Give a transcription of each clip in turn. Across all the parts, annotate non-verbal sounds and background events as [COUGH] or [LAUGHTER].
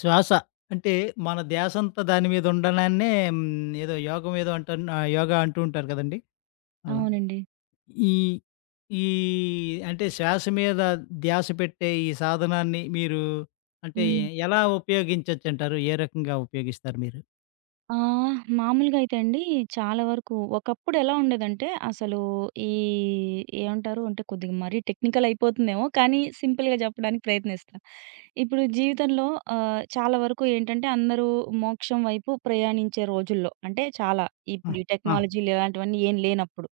శ్వాస అంటే మన ధ్యాసంతా దాని మీద ఉండడాన్నే హ్మ్, ఏదో యోగం ఏదో అంటన్ యోగా అంటూ ఉంటారు కదండీ! అలా. అవునండి. ఈ ఈ అంటే శ్వాస మీద ధ్యాస పెట్టే ఈ సాధనాన్ని మీరు అంటే హ్మ్. ఎలా ఉపయోగించొచ్చంటారు? ఏ రకంగా ఉపయోగిస్తారు మీరు? మామూలుగా అయితే అండి, చాలా వరకు ఒకప్పుడు ఎలా ఉండేదంటే అసలు ఈ ఏమంటారు అంటే కొద్దిగా మరీ టెక్నికల్ అయిపోతుందేమో కానీ సింపుల్‌గా చెప్పడానికి ప్రయత్నిస్తా. ఇప్పుడు జీవితంలో చాలా వరకు ఏంటంటే అందరూ మోక్షం వైపు ప్రయాణించే రోజుల్లో అంటే చాలా ఆ! ఇప్పుడు ఈ ఆ! టెక్నాలజీలు ఇలాంటివన్నీ ఏం లేనప్పుడు.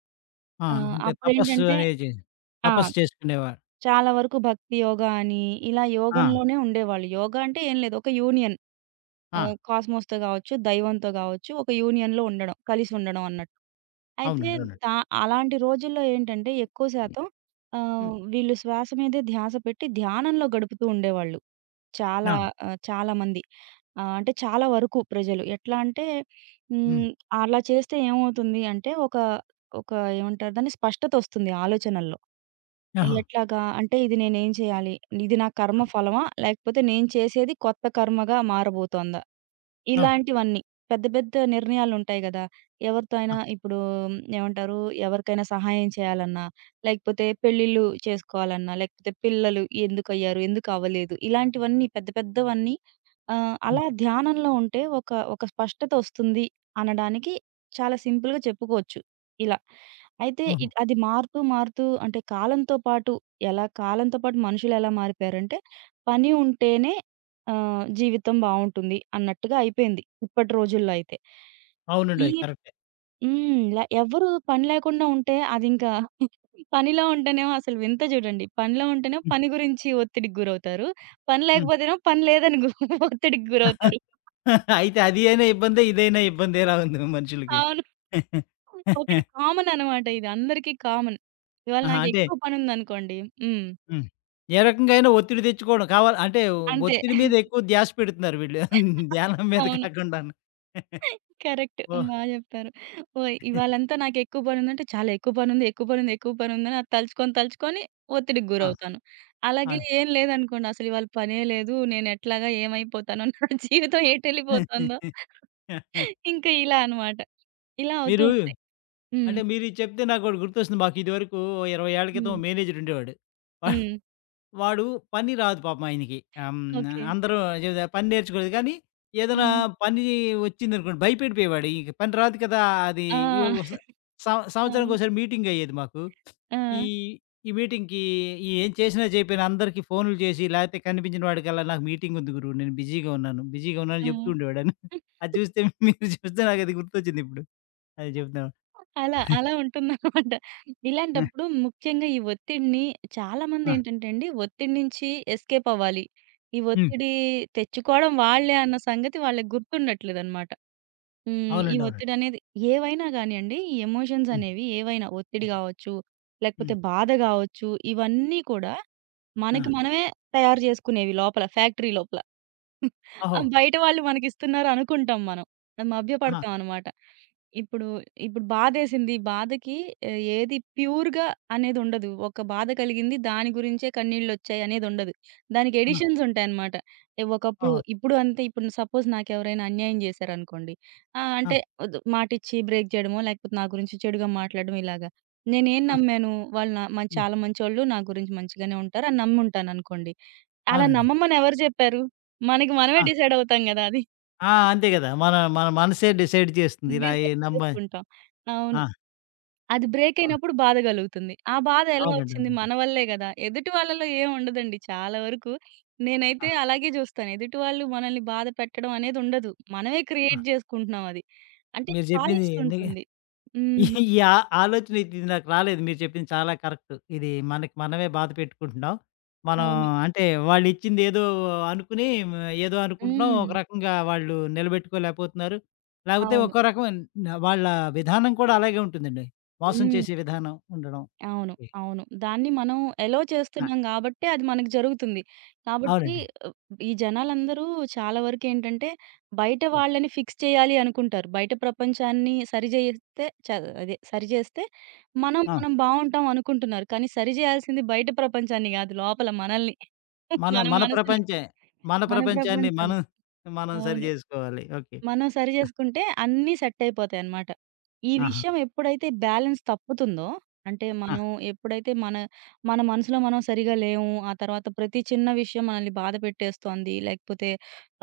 ఆ! ఆ! అంటే తపస్సు అప్పుడేంటంటే అనేది చే ఆ! తపస్సు చేసుకునేవారు. చాలా వరకు భక్తి యోగా అని ఇలా ఆ! యోగంలోనే ఉండేవాళ్ళు. యోగా అంటే ఏం లేదు, ఒక యూనియన్. ఆ! కాస్మోస్‌తో గావచ్చు, దైవంతో గావచ్చు, ఒక యూనియన్‌లో ఉండడం. కలిసి ఉండడం అన్నట్టు. అవునండి. అయితే అవునండి. దా అలాంటి రోజుల్లో ఏంటంటే, ఎక్కువ శాతం హ్మ్. వీళ్ళు శ్వాస మీదే ధ్యాస పెట్టి ధ్యానంలో గడుపుతూ ఉండేవాళ్ళు. చాలా ఆ! చాలామంది. అంటే చాలా వరకు ప్రజలు. ఎట్లా అంటే హ్మ్. హ్మ్, అలా చేస్తే ఏమవుతుంది అంటే ఒక ఒక ఏమంటారు దాన్ని, స్పష్టతొస్తుంది ఆలోచనల్లో. ఆహా! ఎట్లాగా అంటే, ఇది నేనేం చేయాలి? ఇది నా కర్మ ఆ! ఫలమా? లేకపోతే నేను చేసేది కొత్త కర్మగా మారబోతోందా? ఆ! ఇలాంటివన్నీ. పెద్ద పెద్ద నిర్ణయాలుంటాయి గదా! ఎవరితో ఆ! అయినా ఇప్పుడు, ఏమంటారు? ఎవరికైనా సహాయం చేయాలన్నా, లేకపోతే పెళ్ళిళ్ళు చేసుకోవాలన్నా, లేకపోతే పిల్లలు ఎందుకయ్యారు? ఎందుకు అవ్వలేదు? ఇలాంటివన్నీ పెద్ద పెద్దవన్నీ హ్మ్. అలా ధ్యానంలో ఉంటే ఒక ఒక స్పష్టత ఒస్తుంది అనడానికి. చాలా సింపుల్‌గా చెప్పుకోవచ్చు ఇలా. అయితే ఓహో! అది మారుతూ మారుతూ, అంటే కాలంతో పాటు ఎలా, కాలంతో పాటు మనుషులెలా మారిపోయారంటే, పని ఉంటేనే జీవితం బావుంటుంది అన్నట్టుగా అయిపోయింది ఇప్పటి రోజుల్లో అయితే. ఈ అవునండోయ్ కరెక్టే. హ్మ్. ల ఎవరు పని లేకుండా ఉంటే అదింకా [LAUGHS] పనిలో ఉంటేనేమో అసలు వింత చూడండి. పనిలో ఉంటేనేమో హ్మ్. పని గురించి ఒత్తిడికి గురవుతారు. పని లేకపోతేనేమో పని లేదని [LAUGHS] ఒత్తిడికి గురవుతారు. హ్మ్. అయితే అది అయినా ఇబ్బందే. ఇదైనా ఇబ్బందే ఎలా ఉంది మనుషులకి. అవును. ఒకటి కామన్ అనమాట ఇది. అందరికీ కామన్. ఇవాళ ఆహా! నాకు అంటే ఎక్కువ పనుందనుకోండి. హ్మ్. హ్మ్. ఏ రకంగా అయినా ఒత్తిడి తెచ్చుకోవడం కావాలి అంటే అంతే. ఒత్తిడి మీద ఎక్కువ ధ్యాస పెడుతున్నారు వీళ్ళు. [LAUGHS] ధ్యానం మీద అవును. కాకుండాను. కరెక్ట్. ఓహ్! బా జెప్పారు. ఓహ్! ఇవాళంతా నాకెక్కువ పనుందంటే, చాలా ఎక్కువ పనుంది, ఎక్కువ పనుంది, ఎక్కువ పనుందని అది తలుచుకొని, తలుచుకొని ఒత్తిడికి ఆ! గురవుతాను. ఆ! అలాగే ఏం లేదనుకోండి, అసలు ఇవాళ పనే లేదు, నేనెట్లాగా ఏమైపోతానో, [LAUGHS] నా జీవితం ఎటెళ్ళిపోతుందో, ఇంకా ఇలా అనమాట. ఇలా అవుతూ మీరు ఉంటాయి. హ్మ్. మీరు ఇది చెప్తే నాకోటి గుర్తొస్తుంది. మాకు ఇదివరకు ఓ 20 ఏళ్ల హ్మ్. క్రితం మేనేజర్ ఉండేవాడు. హ్మ్. వాడు పని రాదు పాపం ఆయనకి. హ్మ్. ఓకే. అందరూ చెబుతా పని నేర్చుకోలేదు కానీ, ఏదైనా హ్మ్. పని వచ్చిందనుకోండి భయపడిపోయేవాడు. ఇక పని రాదు కదా! అది ఆ! ఇగో స సం అవును. సంవత్సరానికోసారి మీటింగ్ అయ్యేది మాకు. ఆ! ఈ ఈ మీటింగ్‌కి ఏం చేసినా చేయకపోయినా అందరికీ ఫోన్‌లు చేసి, లేకపోతే కనిపించిన వాడికల్లా నాకు మీటింగ్ ఉంది గురువు నేను బిజీగా ఉన్నాను, బిజీగా ఆ! ఉన్నానని చెప్తూ ఉండేవాడు ఆయన. అది చూస్తే మీరు చూస్తే నాకది గుర్తొచ్చిందిప్పుడు. అది చెప్తున్నాను. అలా, అలా ఉంటుందనమాట. ఆ! ఇలాంటప్పుడు ముఖ్యంగా ఈ ఒత్తిడిని, ఆ! చాలామందేంటంటే అండి, ఒత్తిడి నుంచి ఎస్కేప్ అవ్వాలి. ఈ హ్మ్. ఒత్తిడి తెచ్చుకోవడం వాళ్ళే అన్న సంగతి వాళ్ళకి గుర్తుండట్లేదనమాట. హ్మ్. ఈ అవునండి. అవునండి. ఒత్తిడనేది ఏవైనా గానియండి, ఈ ఎమోషన్స్ హ్మ్. అనేవి, ఏవైనా ఒత్తిడి హ్మ్. గావచ్చు, లేకపోతే హ్మ్. బాధ గావచ్చు, ఇవన్నీ కూడా ఆ! మనకి మనమే తయారు జేసుకునేవి లోపల, ఫ్యాక్టరీ లోపల. ఆ! ఓహో! బయట వాళ్ళు మనకిస్తున్నారు అనుకుంటాం మనం. అది ఆహా! మభ్యపడతాం అనమాట. ఇప్పుడు, ఇప్పుడు బాధేసింది. బాధకి ఏది ప్యూర్‌గా అనేదుండదు. ఒక బాధ కలిగింది, దాని గురించే కన్నీళ్ళొచ్చాయి అనేదుండదు. దానికి ఆ! ఎడిషన్స్ ఉంటాయనమాట. ఒకప్పుడు, ఓహో! ఇప్పుడు అంతే, ఇప్పుడు సపోజ్ నాకెవరైనా అన్యాయం జేశారనుకోండి. ఆ! ఆ! అంటే మాటిచ్చి బ్రేక్ జేయడమో, లేకపోతే నా గురించి చెడుగా మాట్లాడడం ఇలాగా. నేనేం నమ్మాను, వాళ్ళు నా హ్మ్. చాలా మంచోళ్ళు, నా గురించి మంచిగానే ఉంటారు అని నమ్ముంటాననుకోండి. అలా అవునండి. నమ్మమని ఎవరు జెప్పారు? మనకి మనమే ఆ! డిసైడ్ అవుతాం గదా, అది. ఆ! అంతే గదా! మన మన మనసే డిసైడ్ చేస్తుంది. ఇలా ఏ డిసైడ్ నమ్మ చేసుకుంటాం. అవును. ఆ! అది బ్రేక్ అవును. అయినప్పుడు బాధ గలుగుతుంది. ఆ బాధ ఎలా అవునండి. వచ్చింది? అవునండి. మన వల్లే గదా! ఎదుటి వాళ్ళలో ఏం ఉండదండి చాలా వరకు. ఆ! నేనైతే అలాగే జూస్తాను. ఎదుటి వాళ్ళు మనల్ని బాధ పెట్టడం అనేది ఉండదు. మనమే ఆ! క్రియేట్ జేసుకుంటున్నాం అది. అంటే మీరు జెప్పింది చాయిస్ ని ఉంటుంది. ఈ హ్మ్. ఈ ఆ ఆలోచన ఇది నాకు రాలేదు. మీరు చెప్పింది చాలా కరెక్ట్. ఇది మనకి మనమే బాధ పెట్టుకుంటున్నాం. మనం అవును. అంటే వాళ్ళిచ్చింది ఏదో అనుకుని మ ఏదో అనుకుంటున్నాం. ఒక హ్మ్. రకంగా వాళ్ళు నిలబెట్టుకోలేకపోతున్నారు. లేకపోతే అవును. ఒక్కో రకమైన వాళ్ళ విధానం కూడా అలాగే ఉంటుందండి. మోసం హ్మ్. చేసే విధానం ఉండడం. అవును. అవును. దాన్ని మనం ఎలో ఆ! చేస్తున్నాం గాబట్టే అది మనకు జరుగుతుంది. కాబట్టి అవునండి. ఆహ్, ఈ జనాలందరూ చాలా వరకేంటంటే, బయట హ్మ్. వాళ్ళని ఫిక్స్ చేయాలి అనుకుంటారు. బయట ప్రపంచాన్ని సరిజేస్తే అదే సరిజేస్తే మనం ఆ! మనం బావుంటాం అనుకుంటున్నారు. కానీ సరిజేయాల్సింది బయట ప్రపంచాన్ని గాదు, లోపల మనల్ని. మన [LAUGHS] మన మన మనసుని, ప్రపంచే. మన మన ప్రపంచాన్ని ప్రపంచాన్ని. మనం, మనం సరి అవును. చేసుకోవాలి. ఓకే. మనం సరి జేసుకుంటే అన్నీ సెట్టయిపోతాయనమాట. ఈ ఆహా! విషయం ఎప్పుడైతే బ్యాలెన్స్ తప్పుతుందో, అంటే ఆ! మనం ఎప్పుడైతే మన మన మనసులో మనం సరిగా లేము, ఆ తర్వాత ప్రతి చిన్న విషయం మనల్ని బాధ పెట్టేస్తోంది, లేకపోతే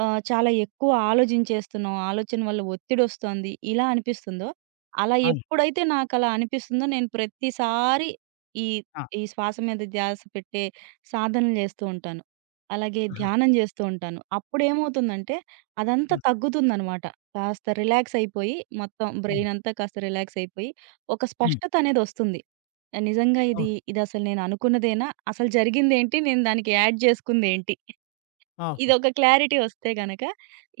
చాలా ఎక్కువ ఆలోచించేస్తున్నాం, ఆలోచన వల్ల ఒత్తిడొస్తోంది, ఇలా అనిపిస్తుందో, అలా అవును. ఎప్పుడైతే నాకలా అనిపిస్తుందో, నేను ప్రతిసారి ఈ ఆ! ఈ శ్వాస మీద ధ్యాస పెట్టే సాధనలు జేస్తూ ఉంటాను. అలాగే ఆహా! ధ్యానం జేస్తూ ఉంటాను. అప్పుడేమవుతుందంటే అదంతా హ్మ్. తగ్గుతుందనమాట. కాస్త రిలాక్స్ అయిపోయి, మొత్తం హ్మ్. బ్రెయిన్ అంతా కాస్త రిలాక్స్ అయిపోయి, ఒక హ్మ్. స్పష్టత అనేదొస్తుంది. నిజంగా ఇది, అవును. ఇదసలు నేను అనుకున్నదేనా? అసలు జరిగిందేంటి? నేను దానికి యాడ్ జేసుకుందేంటి? ఆ! ఓకే. ఇదొక క్లారిటీ వస్తే గనక,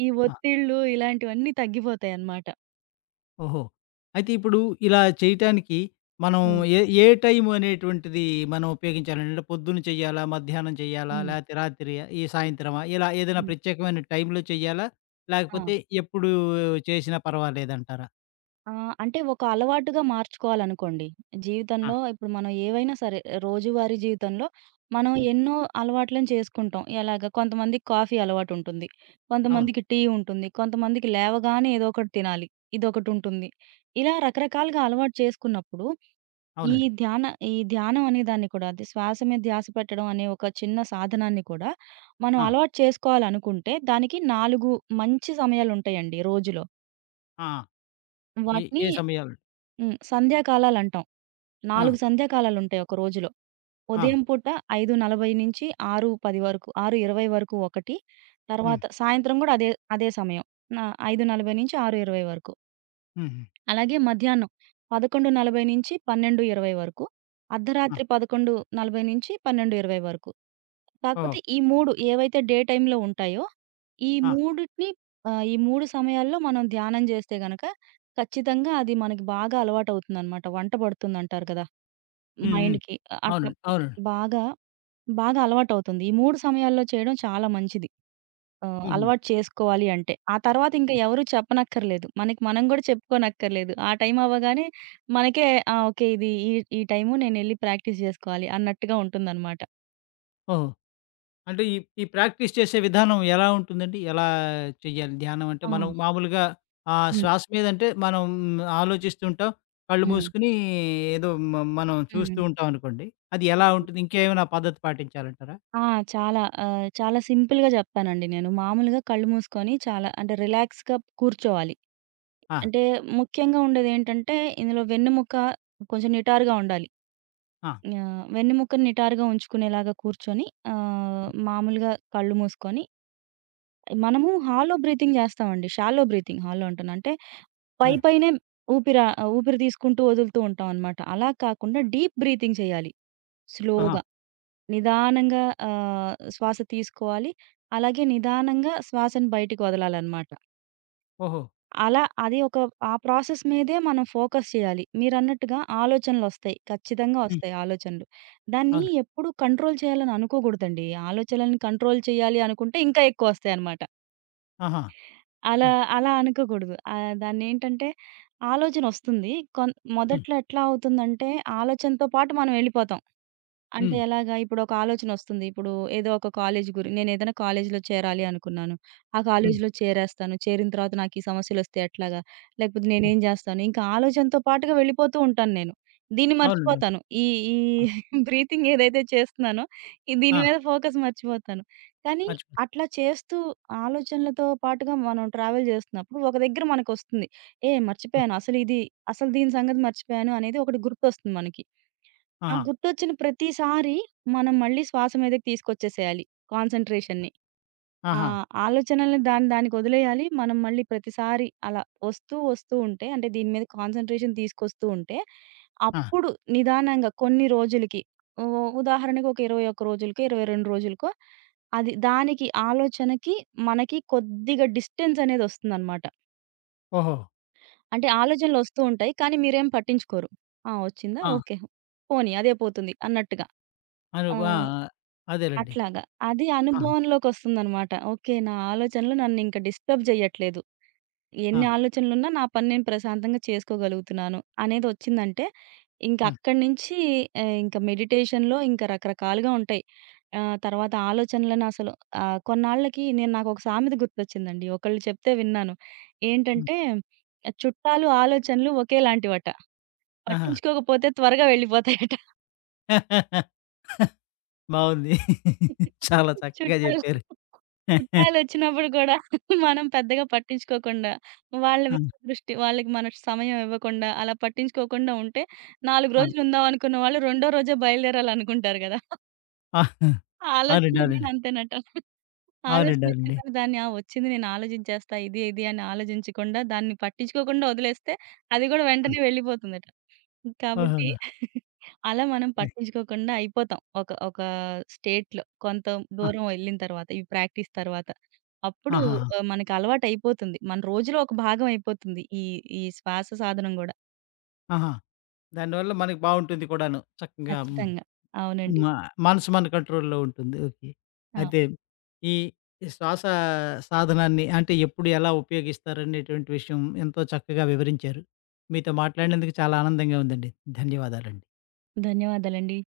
ఈ ఆ! ఒత్తిళ్ళు ఇలాంటివన్నీ తగ్గిపోతాయనమాట. ఓహో! అయితే ఇప్పుడు ఇలా చేయటానికి మనం హ్మ్. ఏ టైం అనేటువంటిది మనం ఉపయోగించాలండి? అంటే పొద్దున చెయ్యాలా? మధ్యాహ్నం చెయ్యాలా? హ్మ్. లేకపోతే రాత్రియా? ఈ సాయంత్రమా? ఇలా ఏదైనా హ్మ్. ప్రత్యేకమైన టైంలో చెయ్యాలా? ఆ! లేకపోతే ఎప్పుడు చేసినా పర్వాలేదంటారా? ఆ! అంటే ఒక అలవాటుగా మార్చుకోవాలనుకోండి. ఆ! జీవితంలో ఇప్పుడు మనం ఏవైనా సరే, రోజువారీ జీవితంలో మనం హ్మ్. ఎన్నో అలవాట్లను చేసుకుంటాం. ఎలాగ, కొంతమందికి కాఫీ అలవాటుంటుంది. అవును. కొంతమందికి టీ ఉంటుంది. కొంతమందికి లేవగానే ఏదో ఒకటి తినాలి, ఇదొకటుంటుంది. ఇలా రకరకాలుగా అలవాటు చేసుకున్నప్పుడు, ఈ అవునండి. ధ్యాన ఈ ధ్యానం అనే దాన్ని కూడా, అది శ్వాస మీద ధ్యాస పెట్టడం అనే ఒక చిన్న సాధనాన్ని కూడా మనం ఆ! అలవాటు చేసుకోవాలనుకుంటే, దానికి 4 మంచి సమయాలుంటాయండి రోజులో. ఆ! ఏ, వాటిని ఏ సమయాలు? హ్మ్. సంధ్యాకాలాలంటాం. ఆ! 4 సంధ్యాకాలాలుంటాయి ఒక రోజులో. ఆ! ఉదయం పూట 5:40 నుంచి 6:10 వరకు, 6:20 వరకు ఒకటి. హ్మ్. తర్వాత సాయంత్రం గూడా అదే, అదే సమయం. నా 5:40-6:20 వరకు. హుహు. అలాగే మధ్యాహ్నం 11:40-12:20 వరకు. ఆ! అర్ధరాత్రి 11:40-12:20 వరకు. ఓహో! కాకపోతే ఈ 3 ఏవైతే డే టైమ్‌లో ఉంటాయో, ఈ ఆ! మూడిటిని, ఈ 3 సమయాల్లో మనం ధ్యానం జేస్తే గనక, ఖచ్చితంగా అది మనకి బాగా అలవాటవుతుందనమాట. వంట పడుతుందంటారు కదా, హ్మ్. హ్మ్. మైండ్‌కి. అట్లా అవునండి. అవునండి. బాగా, బాగా అలవాటవుతుంది. ఈ 3 సమయాల్లో చేయడం చాలా మంచిది. హుహు. అలవాటు చేసుకోవాలి అంటే. ఆ తర్వాత ఇంక ఎవరు చెప్పనక్కర్లేదు. మనకి మనం గూడా చెప్పుకోనక్కర్లేదు. ఆ టైం అవ్వగానే మనకే, ఆ! ఓకే. ఇది ఈ ఈ టైము నేనెళ్లి ప్రాక్టీస్ జేసుకోవాలి అన్నట్టుగా ఉంటుందనమాట. ఓహో! అంటే ఈ ఈ ప్రాక్టీస్ చేసే విధానం ఎలా ఉంటుందండి? ఎలా చెయ్యాలి ధ్యానం అంటే? ఆ! మనం మామూలుగా హ్మ్. శ్వాస మీదంటే మనం ఆలోచిస్తుంటాం. కళ్ళు హ్మ్. మూసుకొని ఏదో మ మనం చూస్తూ హ్మ్. ఉంటాం అనుకోండి. అది ఎలా ఉంటుంది? ఇంకేమైనా పద్ధతి పాటించాలంటారా? ఆ! చాలా చాలా సింపుల్‌గా జెప్తానండి నేను. మామూలుగా కళ్ళు మూసుకొని చాలా, అంటే రిలాక్స్‌గా కూర్చోవాలి. ఆ! అంటే, ముఖ్యంగా ఉండేదేంటంటే, ఇందులో వెన్నెముక కొంచెం నిటారుగా ఉండాలి. ఆ! యాహ్! వెన్నెముకని నిటారుగా ఉంచుకునేలాగా కూర్చొని హ్మ్. మామూలుగా కళ్ళు మూసుకొని మనము హాలో బ్రీతింగ్ జేస్తామండి. షాలో బ్రీతింగ్, హాలో అంటున్నా. అంటే పై హ్మ్. పైనే ఊపిరి తీసుకుంటూ వదులుతూ ఉంటామనమాట. అలా కాకుండా డీప్ బ్రీతింగ్ చేయాలి. ఆహా! స్లోగా, నిదానంగా శ్వాస తీసుకోవాలి. అలాగే నిదానంగా శ్వాసను బయటికి వదలాలనమాట. ఓహో! అలా అది ఒక, ఆ ప్రాసెస్ మీదే మనం ఫోకస్ చేయాలి. మీరన్నట్టుగా ఆలోచనలొస్తాయి. ఖచ్చితంగా హ్మ్. వస్తాయి ఆలోచనలు. దాన్ని అవును. ఎప్పుడు కంట్రోల్ చేయాలని అనుకోకూడదండి. ఆలోచనలను కంట్రోల్ చేయాలి అనుకుంటే ఇంకా ఎక్కువొస్తాయన్నమాట. ఆహా! అలా ఓకే. అలా అనుకోకూడదు. దాన్నేంటంటే, ఆలోచనొస్తుంది. హ్మ్. మొదట్లో ఎట్లా అవుతుందంటే, ఆలోచనతో పాటు మనం వెళ్ళిపోతాం. అంటే హ్మ్. ఎలాగా? ఇప్పుడొక ఆలోచనొస్తుంది. ఇప్పుడు ఏదో ఒక కాలేజ్ నేనేదైనా కాలేజ్‌లో చేరాలి అనుకున్నాను. ఆ హ్మ్. కాలేజ్‌లో చేరేస్తాను. చేరిన తర్వాత నాకు ఈ సమస్యలొస్తే ఎట్లాగా? లేకపోతే హ్మ్. నేనేం జేస్తాను? ఇంకా ఆలోచనతో పాటుగా వెళ్ళిపోతూ ఉంటాను నేను. దీన్ని అవునండి. మర్చిపోతాను. ఈ ఈ అవును. [LAUGHS] బ్రీతింగ్ ఏదైతే చేస్తున్నానో, ఈ దీని ఆ! మీద ఫోకస్ మర్చిపోతాను. కానీ మర్చిపోయాను. అట్లా చేస్తూ ఆలోచనలతో పాటుగా మనం ట్రావెల్ జేస్తున్నప్పుడు ఒక దగ్గర మనకొస్తుంది. హ్మ్. మర్చిపోయాను. అసలు దీని సంగతి మర్చిపోయాను అనేది ఒకటి గుర్తొస్తుంది మనకి. ఆ! ఆహా! గుర్తొచ్చిన ప్రతిసారి మనం మళ్ళీ శ్వాస మీదకి తీసుకొచ్చేసేయాలి, కాన్సంట్రేషన్‌ని. ఆ ఆహా! ఆలోచనల్ని దాని దానికొదిలేయాలి. మనం మళ్ళీ ప్రతిసారి అలా వస్తూ, వస్తూ ఉంటే, అంటే దీని మీద కాన్సంట్రేషన్ తీసుకొస్తూ ఉంటే, ఆ! అప్పుడు నిదానంగా కొన్ని రోజులకి, ఉ ఉదాహరణకు ఒక 21 రోజులకో, 22 రోజులకో అది, దానికి ఆలోచనకి, మనకి కొద్దిగా డిస్టెన్స్ అనేదొస్తుందనమాట. ఓహో! అంటే ఆలోచనలొస్తూ ఉంటాయి, కానీ మీరేం పట్టించుకోరు. ఆ! వచ్చిందా? ఆ! ఓకే. పోనీ అదే పోతుంది అన్నట్టుగా. ఆ! అనుబ్ ఆ! ఆ! అదేలెండి. అట్లాగా. అది ఆహా! అనుభవంలోకొస్తుందనమాట. ఓకే. నా ఆలోచనలు నన్నింక డిస్టర్బ్ జెయ్యట్లేదు. ఆ! ఎన్ని ఆలోచనలున్నా నా పని నేను ప్రశాంతంగా చేసుకోగలుగుతున్నాను అనేదొచ్చిందంటే, ఇంక హ్మ్. అక్కడి నుంచి ఇంక మెడిటేషన్‌లో ఇంక రకరకాలుగా ఉంటాయి. తర్వాత ఆలోచనలను అసలు కొన్నాళ్ళకి నేను, నాకొక సామెత గుర్తొచ్చిందండి. ఒకళ్ళు చెప్తే విన్నాను. హ్మ్. ఏంటంటే, చుట్టాలు ఆలోచనలు ఒకేలాంటివట. ఆహా! పట్టించుకోకపోతే త్వరగా వెళ్ళిపోతాయట. [LAUGHS] బావుంది. చాలా చక్కగా చుట్టాలు చెప్పారు. చుట్టాలొచ్చినప్పుడు గూడా మనం పెద్దగా పట్టించుకోకుండా, వాళ్ళ ఆ! మీద దృష్టి, వాళ్ళకి మన సమయం ఇవ్వకుండా, అలా పట్టించుకోకుండా ఉంటే, 4 ఆ! రోజులు ఉందాం అనుకున్న వాళ్ళు రెండో రోజే బయలుదేరాలనుకుంటారు గదా! ఆ! ఆ అవునండి. ఆలోచనలు గూడా అవునండి. అంతేనట. అవునండి. ఆలోచన అవునండి. వచ్చిందని దాన్ని, ఆ! వచ్చింది నేను ఆలోచించేస్తా, ఇది, ఇది అని ఆలోచించకుండా, దాన్ని పట్టించుకోకుండా వదిలేస్తే, అది గూడా హ్మ్. వెంటనే వెళ్ళిపోతుందట. ఓహో! కాబట్టి [LAUGHS] అలా మనం హ్మ్. పట్టించుకోకుండా అయిపోతాం. ఒక ఒక స్టేట్‌లో కొంత ఆ! దూరం వెళ్ళిన తర్వాత, ఈ ప్రాక్టీస్ తర్వాత. అప్పుడు ఆహాహా! మనకి అలవాటయిపోతుంది. మన రోజులో ఒక భాగం అయిపోతుంది, ఈ ఈ శ్వాస సాధనం గూడా. ఆహా! దానివల్ల మనకి బావుంటుంది కూడాను. చక్కగా హ్మ్. ఖచ్చితంగా. అవునండి. మ మనసు మన కంట్రోల్‌లో ఉంటుంది. ఓకే. ఆ! అయితే ఈ ఈ శ్వాస సాధనాన్ని అంటే ఎప్పుడు ఎలా ఉపయోగిస్తారనేటువంటి విషయం ఎంతో చక్కగా వివరించారు. మీతో మాట్లాడినందుకు చాలా ఆనందంగా ఉందండి. ధన్యవాదాలండి. ధన్యవాదాలండి.